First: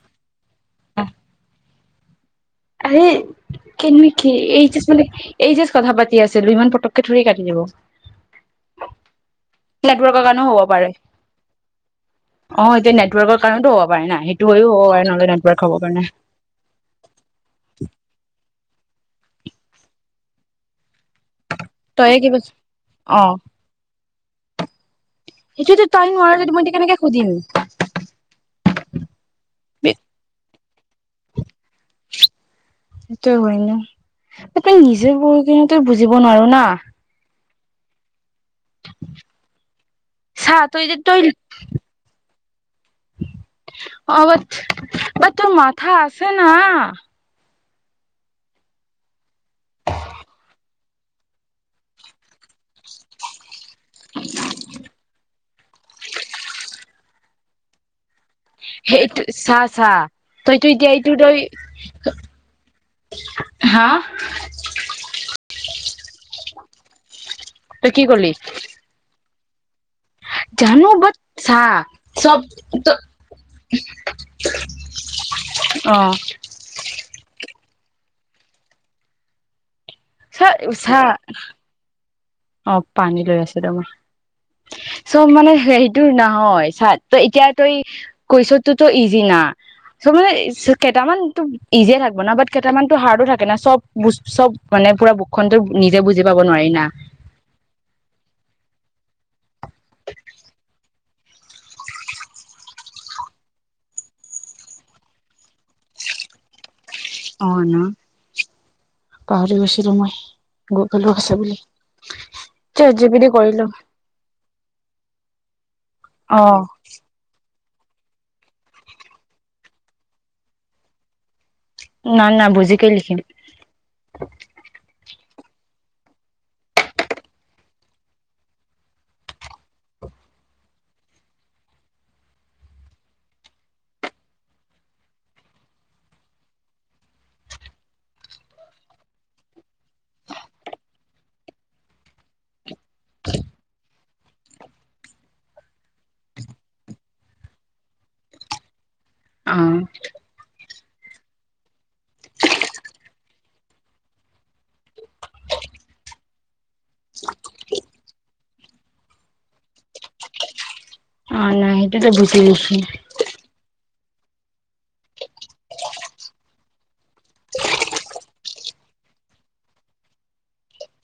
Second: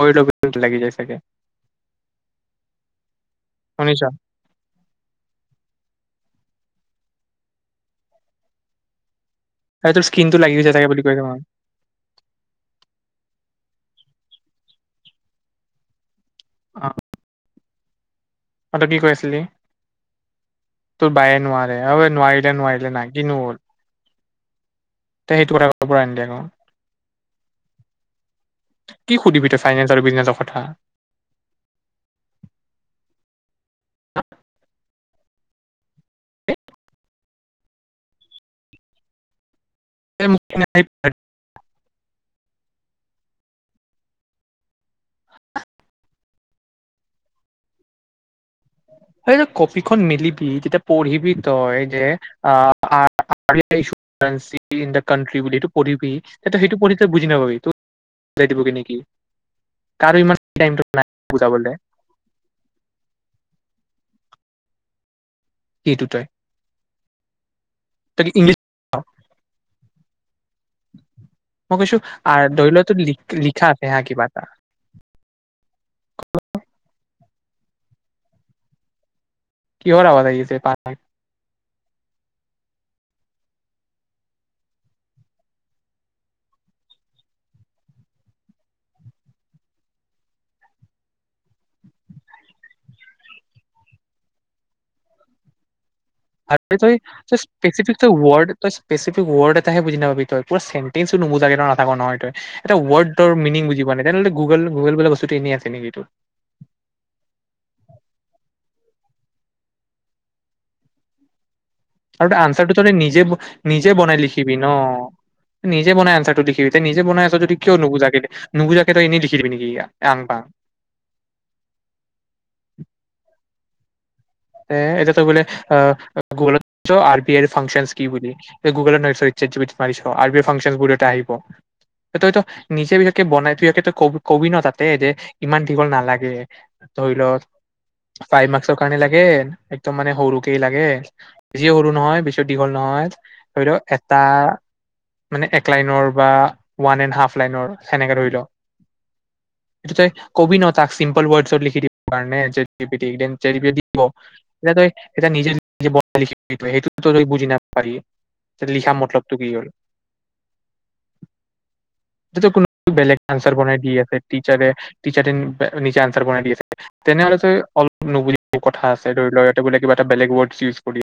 পৰিলে লাগি যায় ছাগে আহিলি কেনেকে কি এই যে মানে এই যাচ কথা পাতি আছিলো ইমান পথকে থৰে কাটি দিব আৰু তোৰ নেটৱৰ্কৰ স্কিনটো কাৰণেও লাগি হ'ব গৈছে চাগে পাৰে বুলি অ কৈছে মই এতিয়া নেটৱৰ্কৰ কাৰণতো হ'ব [unintelligible] অ ত অ তই কৈ আছিলি তোৰ বায়ে নোৱাৰে হব তইয়ে কিবা নোৱাৰিলে নোৱাৰিলে নাই কিনো হ'ল। তই সেইটো কথা সেইটোতো ক'ব পৰা তাই নিদিয়া নোৱাৰে আকৌ যদি মই কেনেকে কদিন কি ক'ত সুধিবি তই ফাইনেন্স আৰু বিজনেছৰ কথা যিবোৰ কিনু তই বুজিব নোৱাৰ না [unintelligible] এই মোক চাহ তই যে তই। অলপ বাত টোৰ মাথা আছে না হয় কপিখন মেলিবি তেতিয়া পঢ়িবি তই যে আ [unintelligible] পঢ়িবি সেইটো পৰীক্ষাত বুজি নাপাবি। বুজাই দিবগে নেকি সেইটো চাহ চাহ কাৰো ইমান তইতো টাইমটো এতিয়া নাই এইটো তই বুজাবলে হা [unintelligible] সেইটোৱে তই কি কলি। জানো বচ চা মই কৈছো আ ধৰি লোৱা চবটো। তোৰ লিখা আছে হা কিবা এটা অ কি আৱজা চা আহিছে তাত চা অ পানী লৈ আছ তোমাৰ চব মানে হেটো নহয় চা এতিয়া তই কৈছো ত ইজি না চা মানে কেইটামানত ইজিয়ে থাকিব ন বাট কেইটামানতো হাৰ্ডো থাকে না চব চব মানে পুৰা বুকখন ত নিজেুজ আৰু যদি কিবা এটা। স্পেচিফিক তই ৱৰ্ড তই স্পেচিফিক ৱৰ্ড এটাহে বুজি নাপাবি তই পুৰা চেণ্টেঞ্চো নুবুজাকে ত নাথাক নহয় তই এটা ৱৰ্ডৰ মিনিং বুজ প নাই তেনেহ'লে গুগল গুগুল বোলা বস্তুটো এনেই আছে নেকি এইটো। অ ন পাহৰি গৈছিলো মই গৈ গলো আছে বুলি। আৰু আনচাৰটো তহঁতে চেট জি পি নিজে টি কৰিলো নিজে বনাই লিখিবি ন। নিজে বনাই অ আনছাৰটো দেখিবিতি নিজে বনাই আছ যদি। কিয় নুবুজাকে, নুবুজাকে তই এনেই লিখি দিবি নেকি আং বাং। না না বুজিকেই লিখি দিম। গুগুলত তই চাৰ্জ কৰিছ ফাংচনচ কি বুলি গুগলত মিছ বিইৰন এ আহ তই নিজে বনাই ত কবি ন তাতে এ যে ইমান দীঘল নালাগে বুলি। এ একদম মানে সৰুকি লাগে, বেছি সৰু নহয় পিছত দীঘল নহয়। ধৰি ল এটা মানে এক লাইনৰ বা ওৱান এ হাফ লাইনৰ সেনেকে ধৰি লও, অ তই কবি ন তাক চিম্পল ৱৰ্ডছত লিখি দিব কাৰণে ছেট জিপিতিত এতিয়া তই নিজে লিখি সেইটো তই বুজি নাপালি লিখা মতলবটো কি হ'ল? সেইটোয়েতো বুজি যিটো কোনো লিখিম। বেলেগ আনচাৰ বনাই দি আছে টিচাৰে, টিচাৰে নিজে আনচাৰ বনাই দি আছে তেনেহ'লে তই অলপ নুবুজিবি। কথা আছে ধৰি লও, ইতে বোলে কিবা এটা বেলেগ ৱৰ্ড চিৰ্জ কৰি।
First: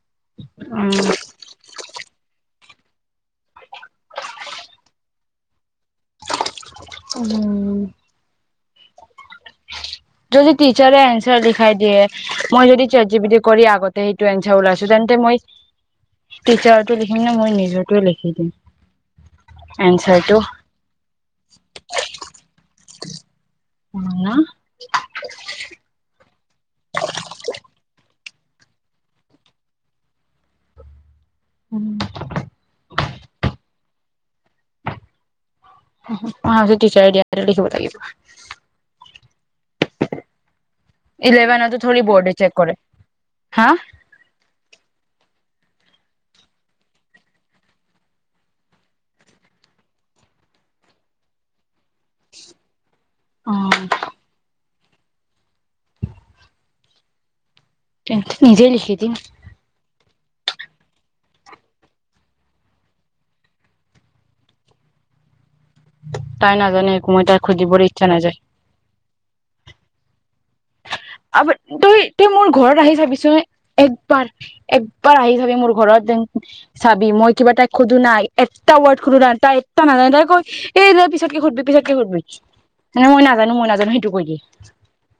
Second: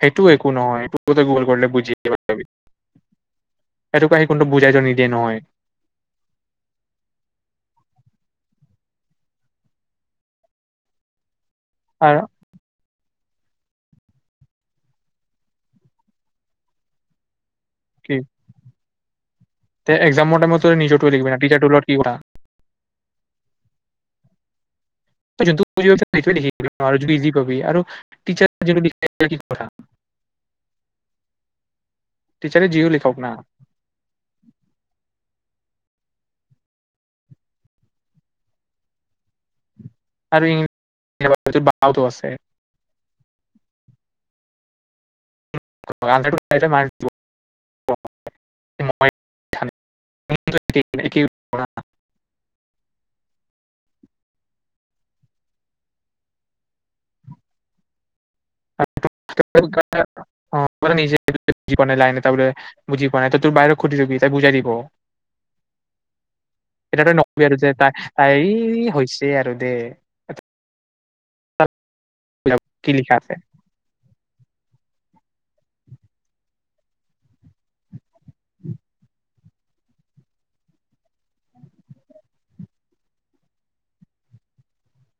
সেইটোও একো অ নহয় সটো গল কৰিলে বুজি পায়। সেইটো ক আহি কোনটো বুজাই য নিদিয়ে নহয়। উম যদি টিচাৰে এনছাৰ দিয়ে। দাই আৰু দিয়ে মই যদি। জিপিটি কৰি আগতে সেইটো এনছাৰ ওলাইছো তেন্তে মই টিচাৰটো লিখিম নে মই নি। এইটোৱেই কি নেকি তে এক্সামৰ এনছাৰটো? টাইমত তই নিজৰটো লিখিবি না টিচাৰটোৰ লগত কি কথা হাআ পইচাটো [unintelligible] দি থৈ নেকি? আৰু যদি ইজি পাবি আৰু টিচাৰ যে নো কি কথা। উম। থক না। উ আজি টিচাৰে দিয়াটো লিখিব লাগিব। আৰু ইংলিছ ইলেভনটো বাওটো থৰি আছে ব'ৰ্ডে চেক কৰে হা। বৱালেত টো তাতে মাৰি দিব। [inaudible] অহ। এনে নিজে লিখি দিম। অহ মইটো নিজে বুজি পোৱাই নাই লাইন এটা, বুজি পোৱা নাই তই তোৰ বায়েৰেক সুধি লবি তাই বুজাই দিব। তাই নাজানে একো এতিয়া মই তাক নকবি আৰু যে সুধিবলৈ তাই ইচ্ছা নাযায় তাই হৈছে আৰু দে। আবে তই। তই মোৰ ঘৰত কি আহি লিখা আছে চাবিচোন একবাৰ এক। একবাৰ আহি চাবি মোৰ ঘৰত চাবি মই কিবা তাইক সোধো নাই, এটা ৱৰ্ড সোধো নাই, তাই এটা নাজানো তাই কৈ এই ন পিছতকে সোধবি পিছতকে সোধবি মানে মই নাজানো মই নাজানো সেইটো কৈ দিয়ে।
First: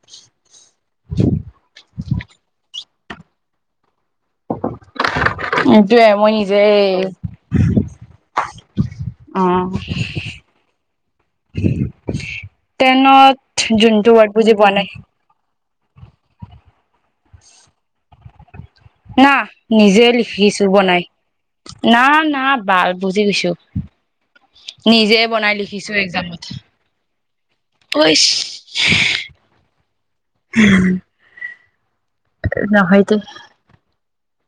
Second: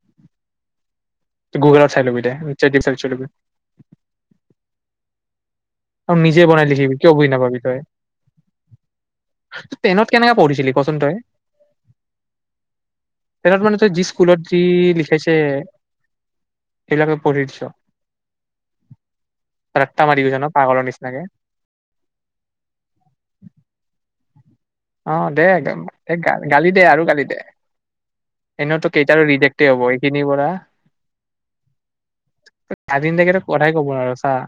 [inaudible] গুগলত চাই ল'বি দে [unintelligible] [unintelligible] আৰু নিজে বনাই লিখিবি কিয় বুজি নাপাবি তই। অ টেনত কেনেকা পঢ়িছিলি কচোন তই টেনত মানে, তই যি যোনটো ৱৰ্ড স্কুলত বুজি যি পোৱা নাই লিখাইছে। [unintelligible] লাকে পঢ়িছো। না নিজে মাৰি গৈছ ন লিখিছো। বুজি পাগলৰ পোৱা নাই। নিচিনাকে ‌না না বাল বুজি গৈছো নিজে অহ দে বনাই লিখিছো এক্জামত গালি দে আৰু গালি দে ইচ এনেওতো কেইটাৰৰিডেক্ট হব এইখিনিৰ পৰা। নহয় দে [unintelligible] কথাই কব ন আৰু অহ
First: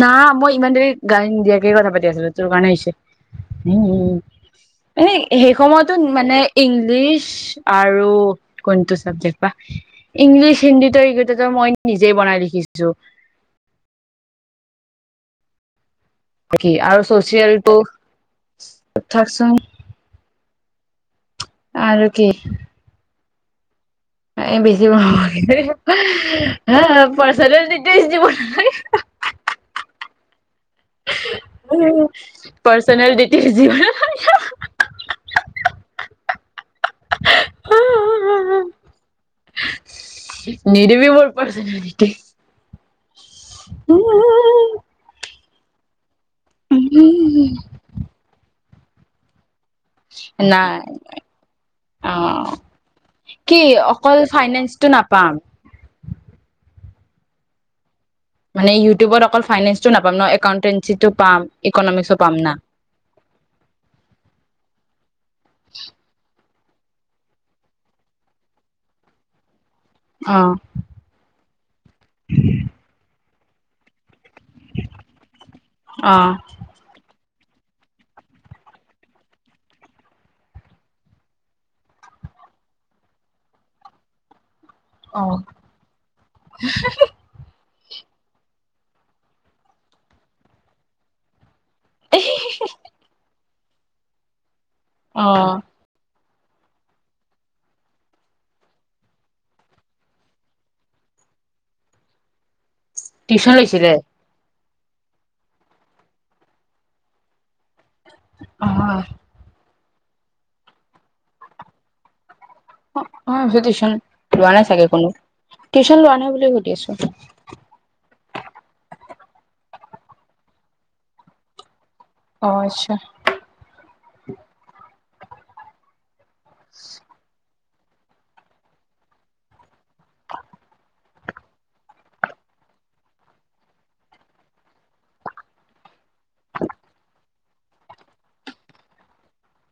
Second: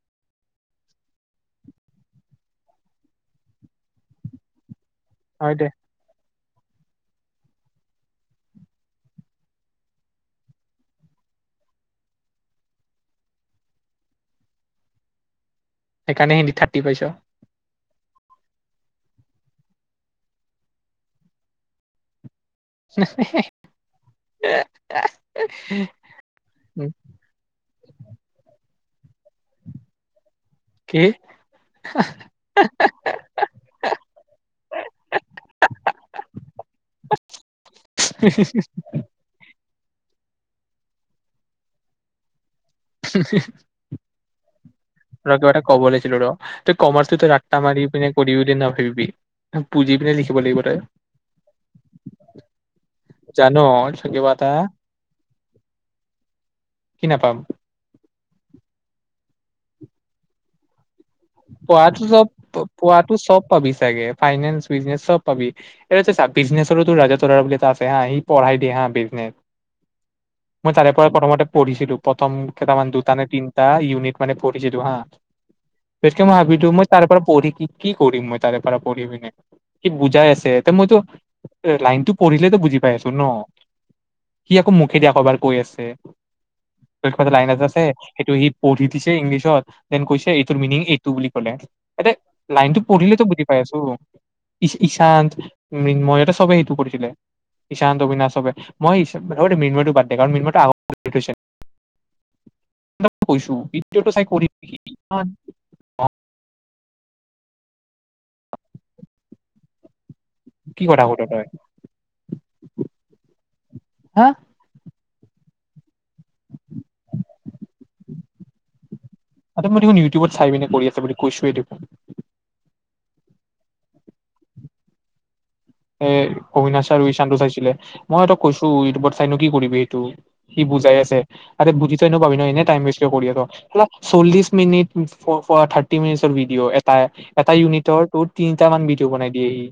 নাহ, মই ইমান দেৰি গালি নিদিয়াকে কথা পাতি আছিলো। তোৰ কাৰণে হৈছে উহ উহ এই হয় সেই দে সময়তো মানে, ইংলিছ আৰু কোনটো চাবজেক্ট বা ইংলিছ হিন্দীটো এইকেইটা মই নিজেই বনাই লিখিছো সেইকাৰণে হিন্দীত কি থাৰ্টি পাইছ আৰু চচিয়েলটো থাকচোন, আৰু কি হেহ হেহ বেছি পাৰ উম, [unintelligible] পাইচাটো বিছ দিব নালাগে [unintelligible] কি পাৰ্চনেল ডিটি যিবৰা হা‌হ হাহ হাহ হা হা হা নিদমি মোৰ পাৰছেনেল ডিটে হূ হূ ৰহ কিবা এটা ক'ব উলাইছিলো ৰহ তই কমাৰছত ৰাত্তা মাৰি পিনে কৰি দিও ন ফিৰ ভি নাই, অহ জান কি তই অকল কিবা এটা ফাইনেন্সটো নাপাম। কি‌ নাপাম মানে ইউটুবত অকল ফাইনেন্সটো নেপাওঁ ন একাউণ্টটৈন্ত পঢ়াতো চব পাতো চব পাবি চাগে ফাইনেন্স বিজনেচ চব পাবি এটা বিজনেছৰো ৰাজা তলৰা বুলিল এটা আছে হা সি পঢ়াই দিয়ে হা বিজনেছ অ' মই তাৰে পৰা প্ৰথমতে পঢ়িছিলো প্ৰথম কেইটামান দুটানে তিন টা ইউনিট মানে পঢ়িছে ত হা ভিত কেনা অ' হয় মই ভিটো মই তাৰ পৰা পঢ়ি কি কি কৰিম মই তাৰে পৰা পঢ়িমিনে কি বুজাই আছে। এতিয়া মইতো লাইনতটো পঢ়িলেতো বুজি পাই আছো ন সি আকৌ মুখেদি আকৌ এবাৰ অ' কৈ আছে ত কিব লাইনত আছে। সটো সি পঢ়ি দিছে ইংলিছত দেন কৈছে এইটোৰ মিনিং এইটো বুলি কলে এয়া লাইনতো পঢ়িলেতো বুজি পাই আছো। ই ইঈশান্ত অ' মিনময় বে সেইটো কৰিছিলে ইঈশ্ত অবিনাশ সবে মই মিনময়টো বাদ দে কাৰণ মিনময় থৈছিল টিউচন কৈছো লৈছিলে চাই কৰি অ', অ', কি কথা ক তই? অ', সতীশ, হা ৰোৱা নাই চাকে কোনো। টিউশন লোৱা নাই বুলি সুধি আছো। আৰু মই দেখোন ইউটিউবত চাই পিনে কৰি আছে বুলি কৈছোৱে দেখোন। অ', আচ্ছা, হয়। অবিনাশা আৰু ঈশান্তটো চাইছিলে। মইহঁত কৈছ ইটউব চাইো কি কৰিবি এই? তটো সি বুজাই আছে। আ, বুজি পাবি ন এনে টাইম ৱেষ্ট কৰি চল্লিশ মিনিট থ ৰ ভিডিঅ' এটাই এটা ইউনিটৰ তোৰ তিনিটা মান ভডিঅ' বনাই দিয়েহি।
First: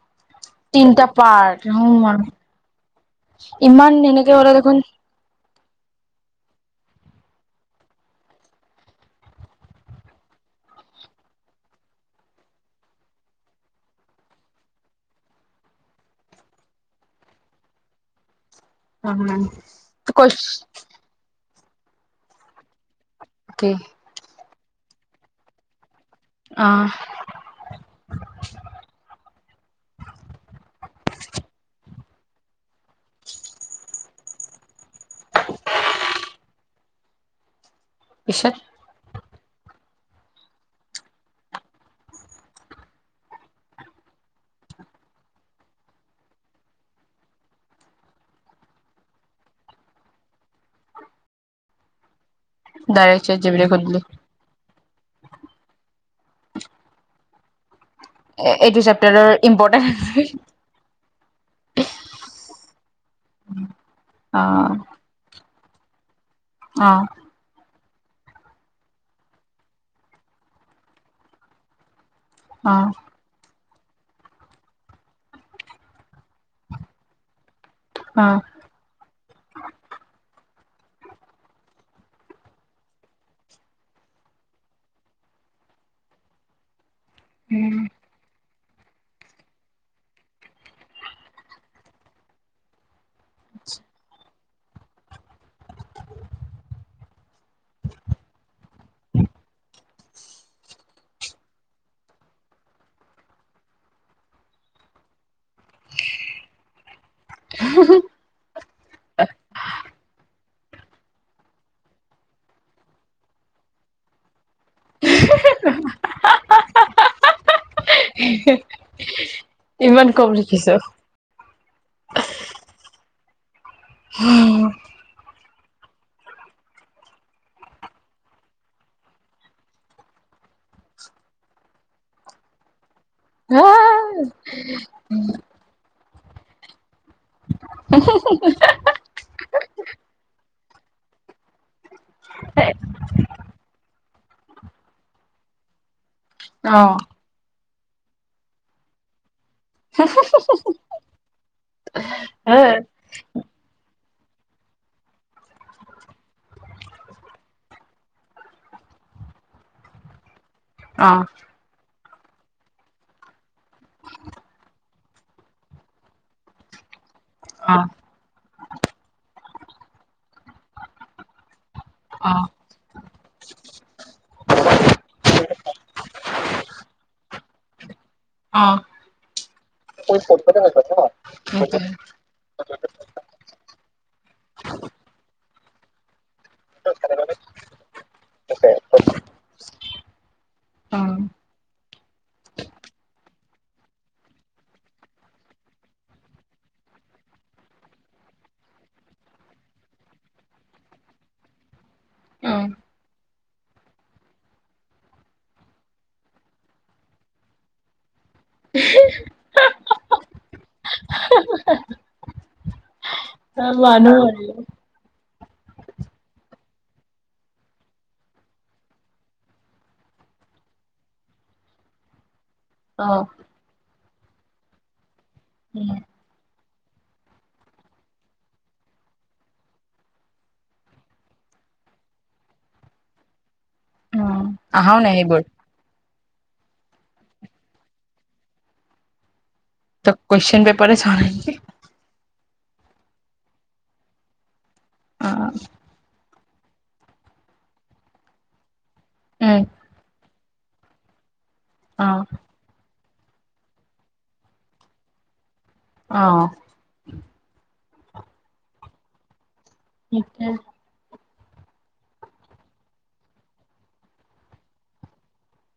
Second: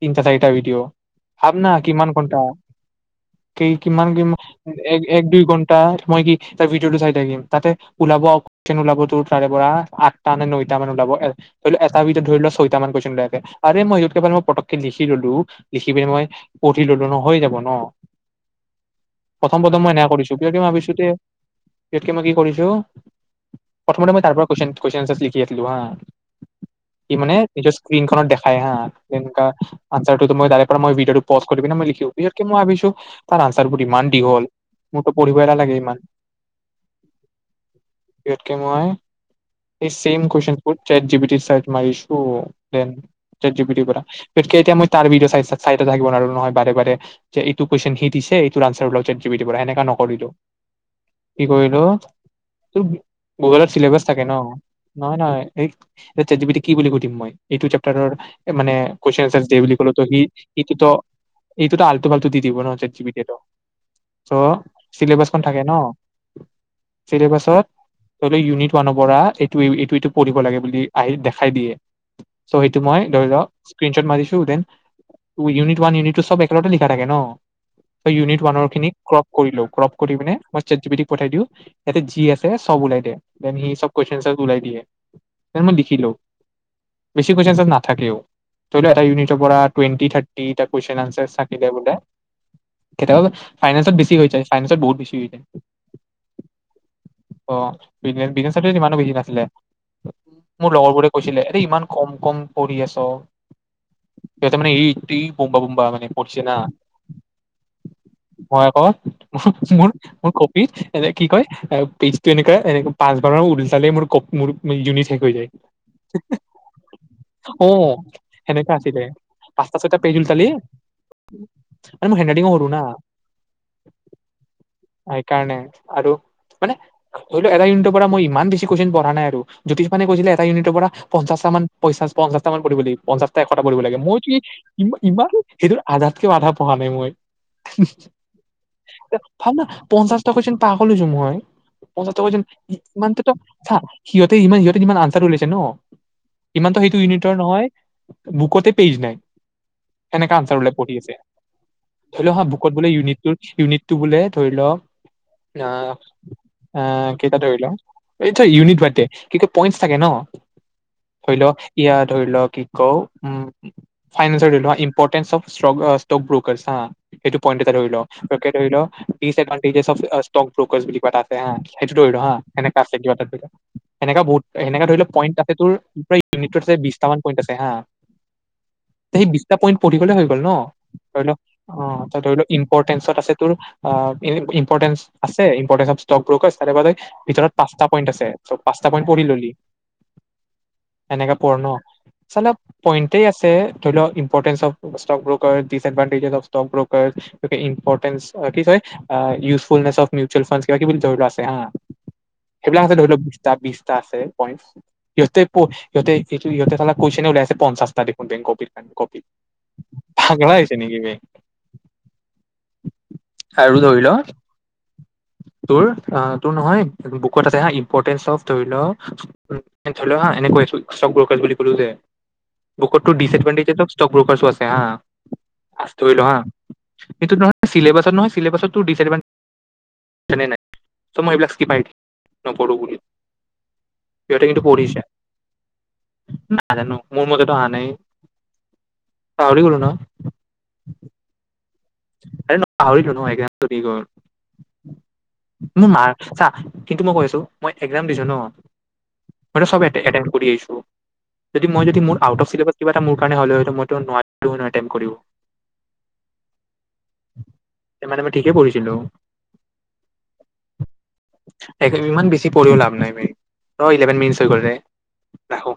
তিনিটা, চাৰিটা ভিডিঅ' তিনটা ভাব পাৰ্ট ন কিমান ঘণ্টা? কি ইমান কিমান কি সেনেকে হ'লে দেখোন এক দুই ঘণ্টা মই কি তাৰ ভিডিঅটো চাই থাকিম, তাতে ওলাব অকশচন ওলাব ত তাৰে পৰা আঠটা নে নটা মান ওলাব ধৰি ল এটা ভিতৰত ধৰি লোৱা ছয়টা মান কনেৰে মই একবাৰে মই পতকে লিখি ললো লিখি পিনে মই পঢ়ি ললো ন হৈ যাব ন। প্ৰথম-প্ৰথম মই এনে কৰিছো কৈছ কিয় কি ভাবিছো তে ইতকে মই কি কৰিছো কি প্ৰথমতে মই তাৰ পৰা কৈছিল কন আছ লিখিছিলো হা। অ ই মানে নিজৰ স্ক্ৰিনখনত দেখায় হা। আনচাৰটো মই তাৰে পৰা মই ভিডিঅটো পজ কৰিকেনে মই লিখো মই ভিছো তাৰ আনচাৰ পু ম কি হল মোৰতো পঢ়িব‌ই নালাগে ইমান। ইয়াতকে পিছত মই', এই ছেম কোৱেচনবোৰ ছেট জিপিটিত ছাৰ্চ মাৰিছোঁ, ডেন ছেট জিপিটিৰ পৰা, এই কেইটা ম‌ই তাৰ ভিডিঅ চাই চাই ত থাকিব নোৱাৰো নহয় বাৰে-বাৰে যে এইটো কুৱেশন সি দিছে এইটো আনচাৰ ওলাই ছেট যি পি টিৰ পৰা এনেকা নকৰিলোঁ। কি কৰিলোঁ? দাইৰেক চেট জি পি টিক সুধিলো অ', নহয়-নহয় এই, এ চেট জি পি টিক কি বুলি সুধিম মই? এইটো চেপ্ প্টাৰৰ এ মানে এইটো কুৱেচন চেপ্টাৰৰ এনচাৰছ দে বুলি ইম্পৰ্টেণ্ট ক'লেও সি সিতোটো, সিতোটো আল্টো-ফাল্টু দি দিব ন ছেট যি পি টিয়ে তো। তো অ চিলেবাছখন থাকে ন। অ চিলেবাছত চবেই ইউনিট। ৱানৰ পৰা এইটো-এইটো এইটো পঢ়িব লাগে বুলি আহি দেখাই দিয়ে। চহী টো মই অ ধৰি ল' স্ক্ৰিনশট মাৰিছো দেন ইউনিট ৱান ইউনিটু টো চব একেল লিখা থাকে ন। অ ইউনিট ৱানৰ খিনি ক্ৰপ কৰিলো ক্ৰপ কৰি পিনে মই ছেট জিপিটিক পঠাই দিওঁ, ইয়াতে যি আছে চব ওলাই দিয়ে। দেন ই এই চব কুয়েশ্যন এনশ্বাৰ বোৰ ওলাই দিয়ে, দেন মই লিখি লও। বেছিকৈ কুয়েশ্যন এনশ্বাৰ নাথাকেও। ধৰি লোৱা এটা ইউনিতৰ পৰা টুৱেন্টি থাৰ্টি কোয়েশ্যন এনশ্বাৰ থাকিলে বোলে, কেতিয়াবা ফাইনেনচত বেছি হৈ যায় ফাইনেঞ্চত বহুত বেছি হৈ যায়। অ। কিছুমান চাবজেক্ট ইমানো বিজি নাছিলে। মোৰ লগৰ বোৰে কৈছিলে, এ ইমান কম কম পঢ়ি আছ। সিহতে মানে এইটো বোম্বা বোম্বা মানে পঢ়িছে না। মই আক' মোৰ, মোৰ ক কি কয় পেইজটো এনেকে এনেক পাঁচবাৰ মান উলালে মোৰ ক মোৰ মোৰ ইউনিট শেষ হৈ যায়। অ, ' সেনেকা আছিলে, পাচটা ছয়টা ইমান পেজ কম উল্টালেই, লিখিছো আৰু মোৰ হেণ্ডৰাইটিঙো সৰু না। হম। সেইকাৰণে আৰু মানে এটা ইউনিটৰ পৰা মই ইমান বেছি কুৱেশচন পঢা নাই আৰু জ্যোতিষ্মানে কৈছিলে এটা ইউনিটৰ পৰা পঞ্চাশটা মান পঞ্চাশটা মান পঢ়িব লাগিব পঞ্চাশটা এশটা অ লাগে মই ইমান সেইটোৰ আধাতকে আধা পঢ়া নাই মই ভাল ন পঞ্চাশটা কুয়েচন পাগল গৈছোঁ মই। পঞ্চাছটা কোৱেচন ইমান সিহঁতে ইমান সিহঁতে ইমান আনচাৰ ওলাইছে ন' ইমানতো অ সেইটো ইউনিটৰ নহয়, বুকতে পেইজ নাই সেনেকা আনচাৰ ওলাই পঢ়ি আছে। ধৰি ল হা বুকত অ বোলে ইউনিট টোত ইউনিট টো বোলে ধৰি লওক আহ কেইটা ধৰি ল, এইটো ইউনিট বাদ দে কিন্তু পইন্টছ্ থাকে ন' অ ধৰি ল ইয়াৰ ধৰি ল কি কওঁ, উম। ফাইনেঞ্চৰ কিছুমান ইম্পৰ্টেন্স অফ ষ্ট্ৰোক ব্ৰোকাৰচ হা, সেইটো প‌ইণ্ট এটা ধৰি ল, অ আৰু এনেকে ধৰি ল ডিছএডভাণ্টেজ অফ স্টক ব্ৰকাৰ্চ বুলি কিবা এটা আছে হা, সেইটো ধৰি ল হা। হেনেকা আছে কিবা এটা ধৰি ল। হেনেকা বহুত, হেনেকা ধৰি ল প‌ইন্টছ আছে তোৰ, প্ৰায় ইউনিট টোতে বিশ মান পইন্ট আছে হা। সেই বিশ টা পইণ্ট পঢ়িবলে হৈ ন গ'ল [unintelligible] কছে ধৰি লওক ন অ ত ধৰি ইম্পটেঞ্চত আছে তোৰ, ইম্পৰ্টেন্স আছে, ইম্পৰ্টেন্স অফ স্টক ব্ৰকাৰছ তাৰে মানে ভিতৰত পাঁচটা পইণ্ট আছে, ত পাঁচটা পঢ়ি ললি, এনেকে পঢ় ন, চালা পইণ্টেই আছে ইম্পৰ্টেন্স অফ ট্ৰক brokers, disadvantage of stock brokers, এইটো কি ইম্পৰ্টেঞ্চ আৰু কি কয়, আ ইউজফুলনেছ অফ মিউচুৱেল ফাণ্ডছ কিবা বুলি ধৰি ল আছে হা সেইবিলাক আছে ধৰি লোৱা বিশটা বিশটা আছে পইট, সিহঁতে সিহঁতে চালা কুৱেচন উলাই আছে পঞ্চাশটা দেখোন বে কপিৰ কপি পাগলা আছে নেকি বে। চ ন হয় [unintelligible] তোৰ, তোৰ নহয় বুকত আছে হা ইমপৰ্তেন্স অফ ধৰিল ধৰিল হা এনে কৈ আছোঁ চক ব্ৰকাৰ্ছ বুলি কলো যে বুকত অ তোৰ দিছএডভাণ্টেজ অফ ছক ব্ৰকাৰছও আছে হা ধৰি ল হা, চিলেবাছত নহৈ চিলেবছত তুৰ ডিছএডভান্টেজ এনে নায় চ মই এইবিলাক ক্ৰিপ মাৰি দিম নপঢ়ো বুলি সিহঁতে কিন্তু পঢ়িছে আহাও নাই সেইবোৰ। নাজানো মোৰ মতেতো অহা নাই। পাহৰি গ'লো ন ত কুৱেশ্চন পেপাৰ চোৱা নাই ন হে ন পাহৰিলোঁ নো একজাম দি হৈ। অ মাৰ্ক্স চা। কিন্তু মই কৈ আছো মই একজাম দিছো ন উম মইটো চব এতেন কৰি আহিছো। যদি মই যদি মোৰ অ', আউট অফ চেলিভাৰছ কিবা মোৰ কাৰণে হ'লেও মইটো নোৱাৰিলে ন এতেন কৰিব। অ' মানে মই ঠিকেই পঢ়িছিলো? শিকে ইমান বেছি পঢ়িও লাভ নাই মেইন ইলেভেন মিনিটচ হৈ গল ৰে ৰাখোঁ।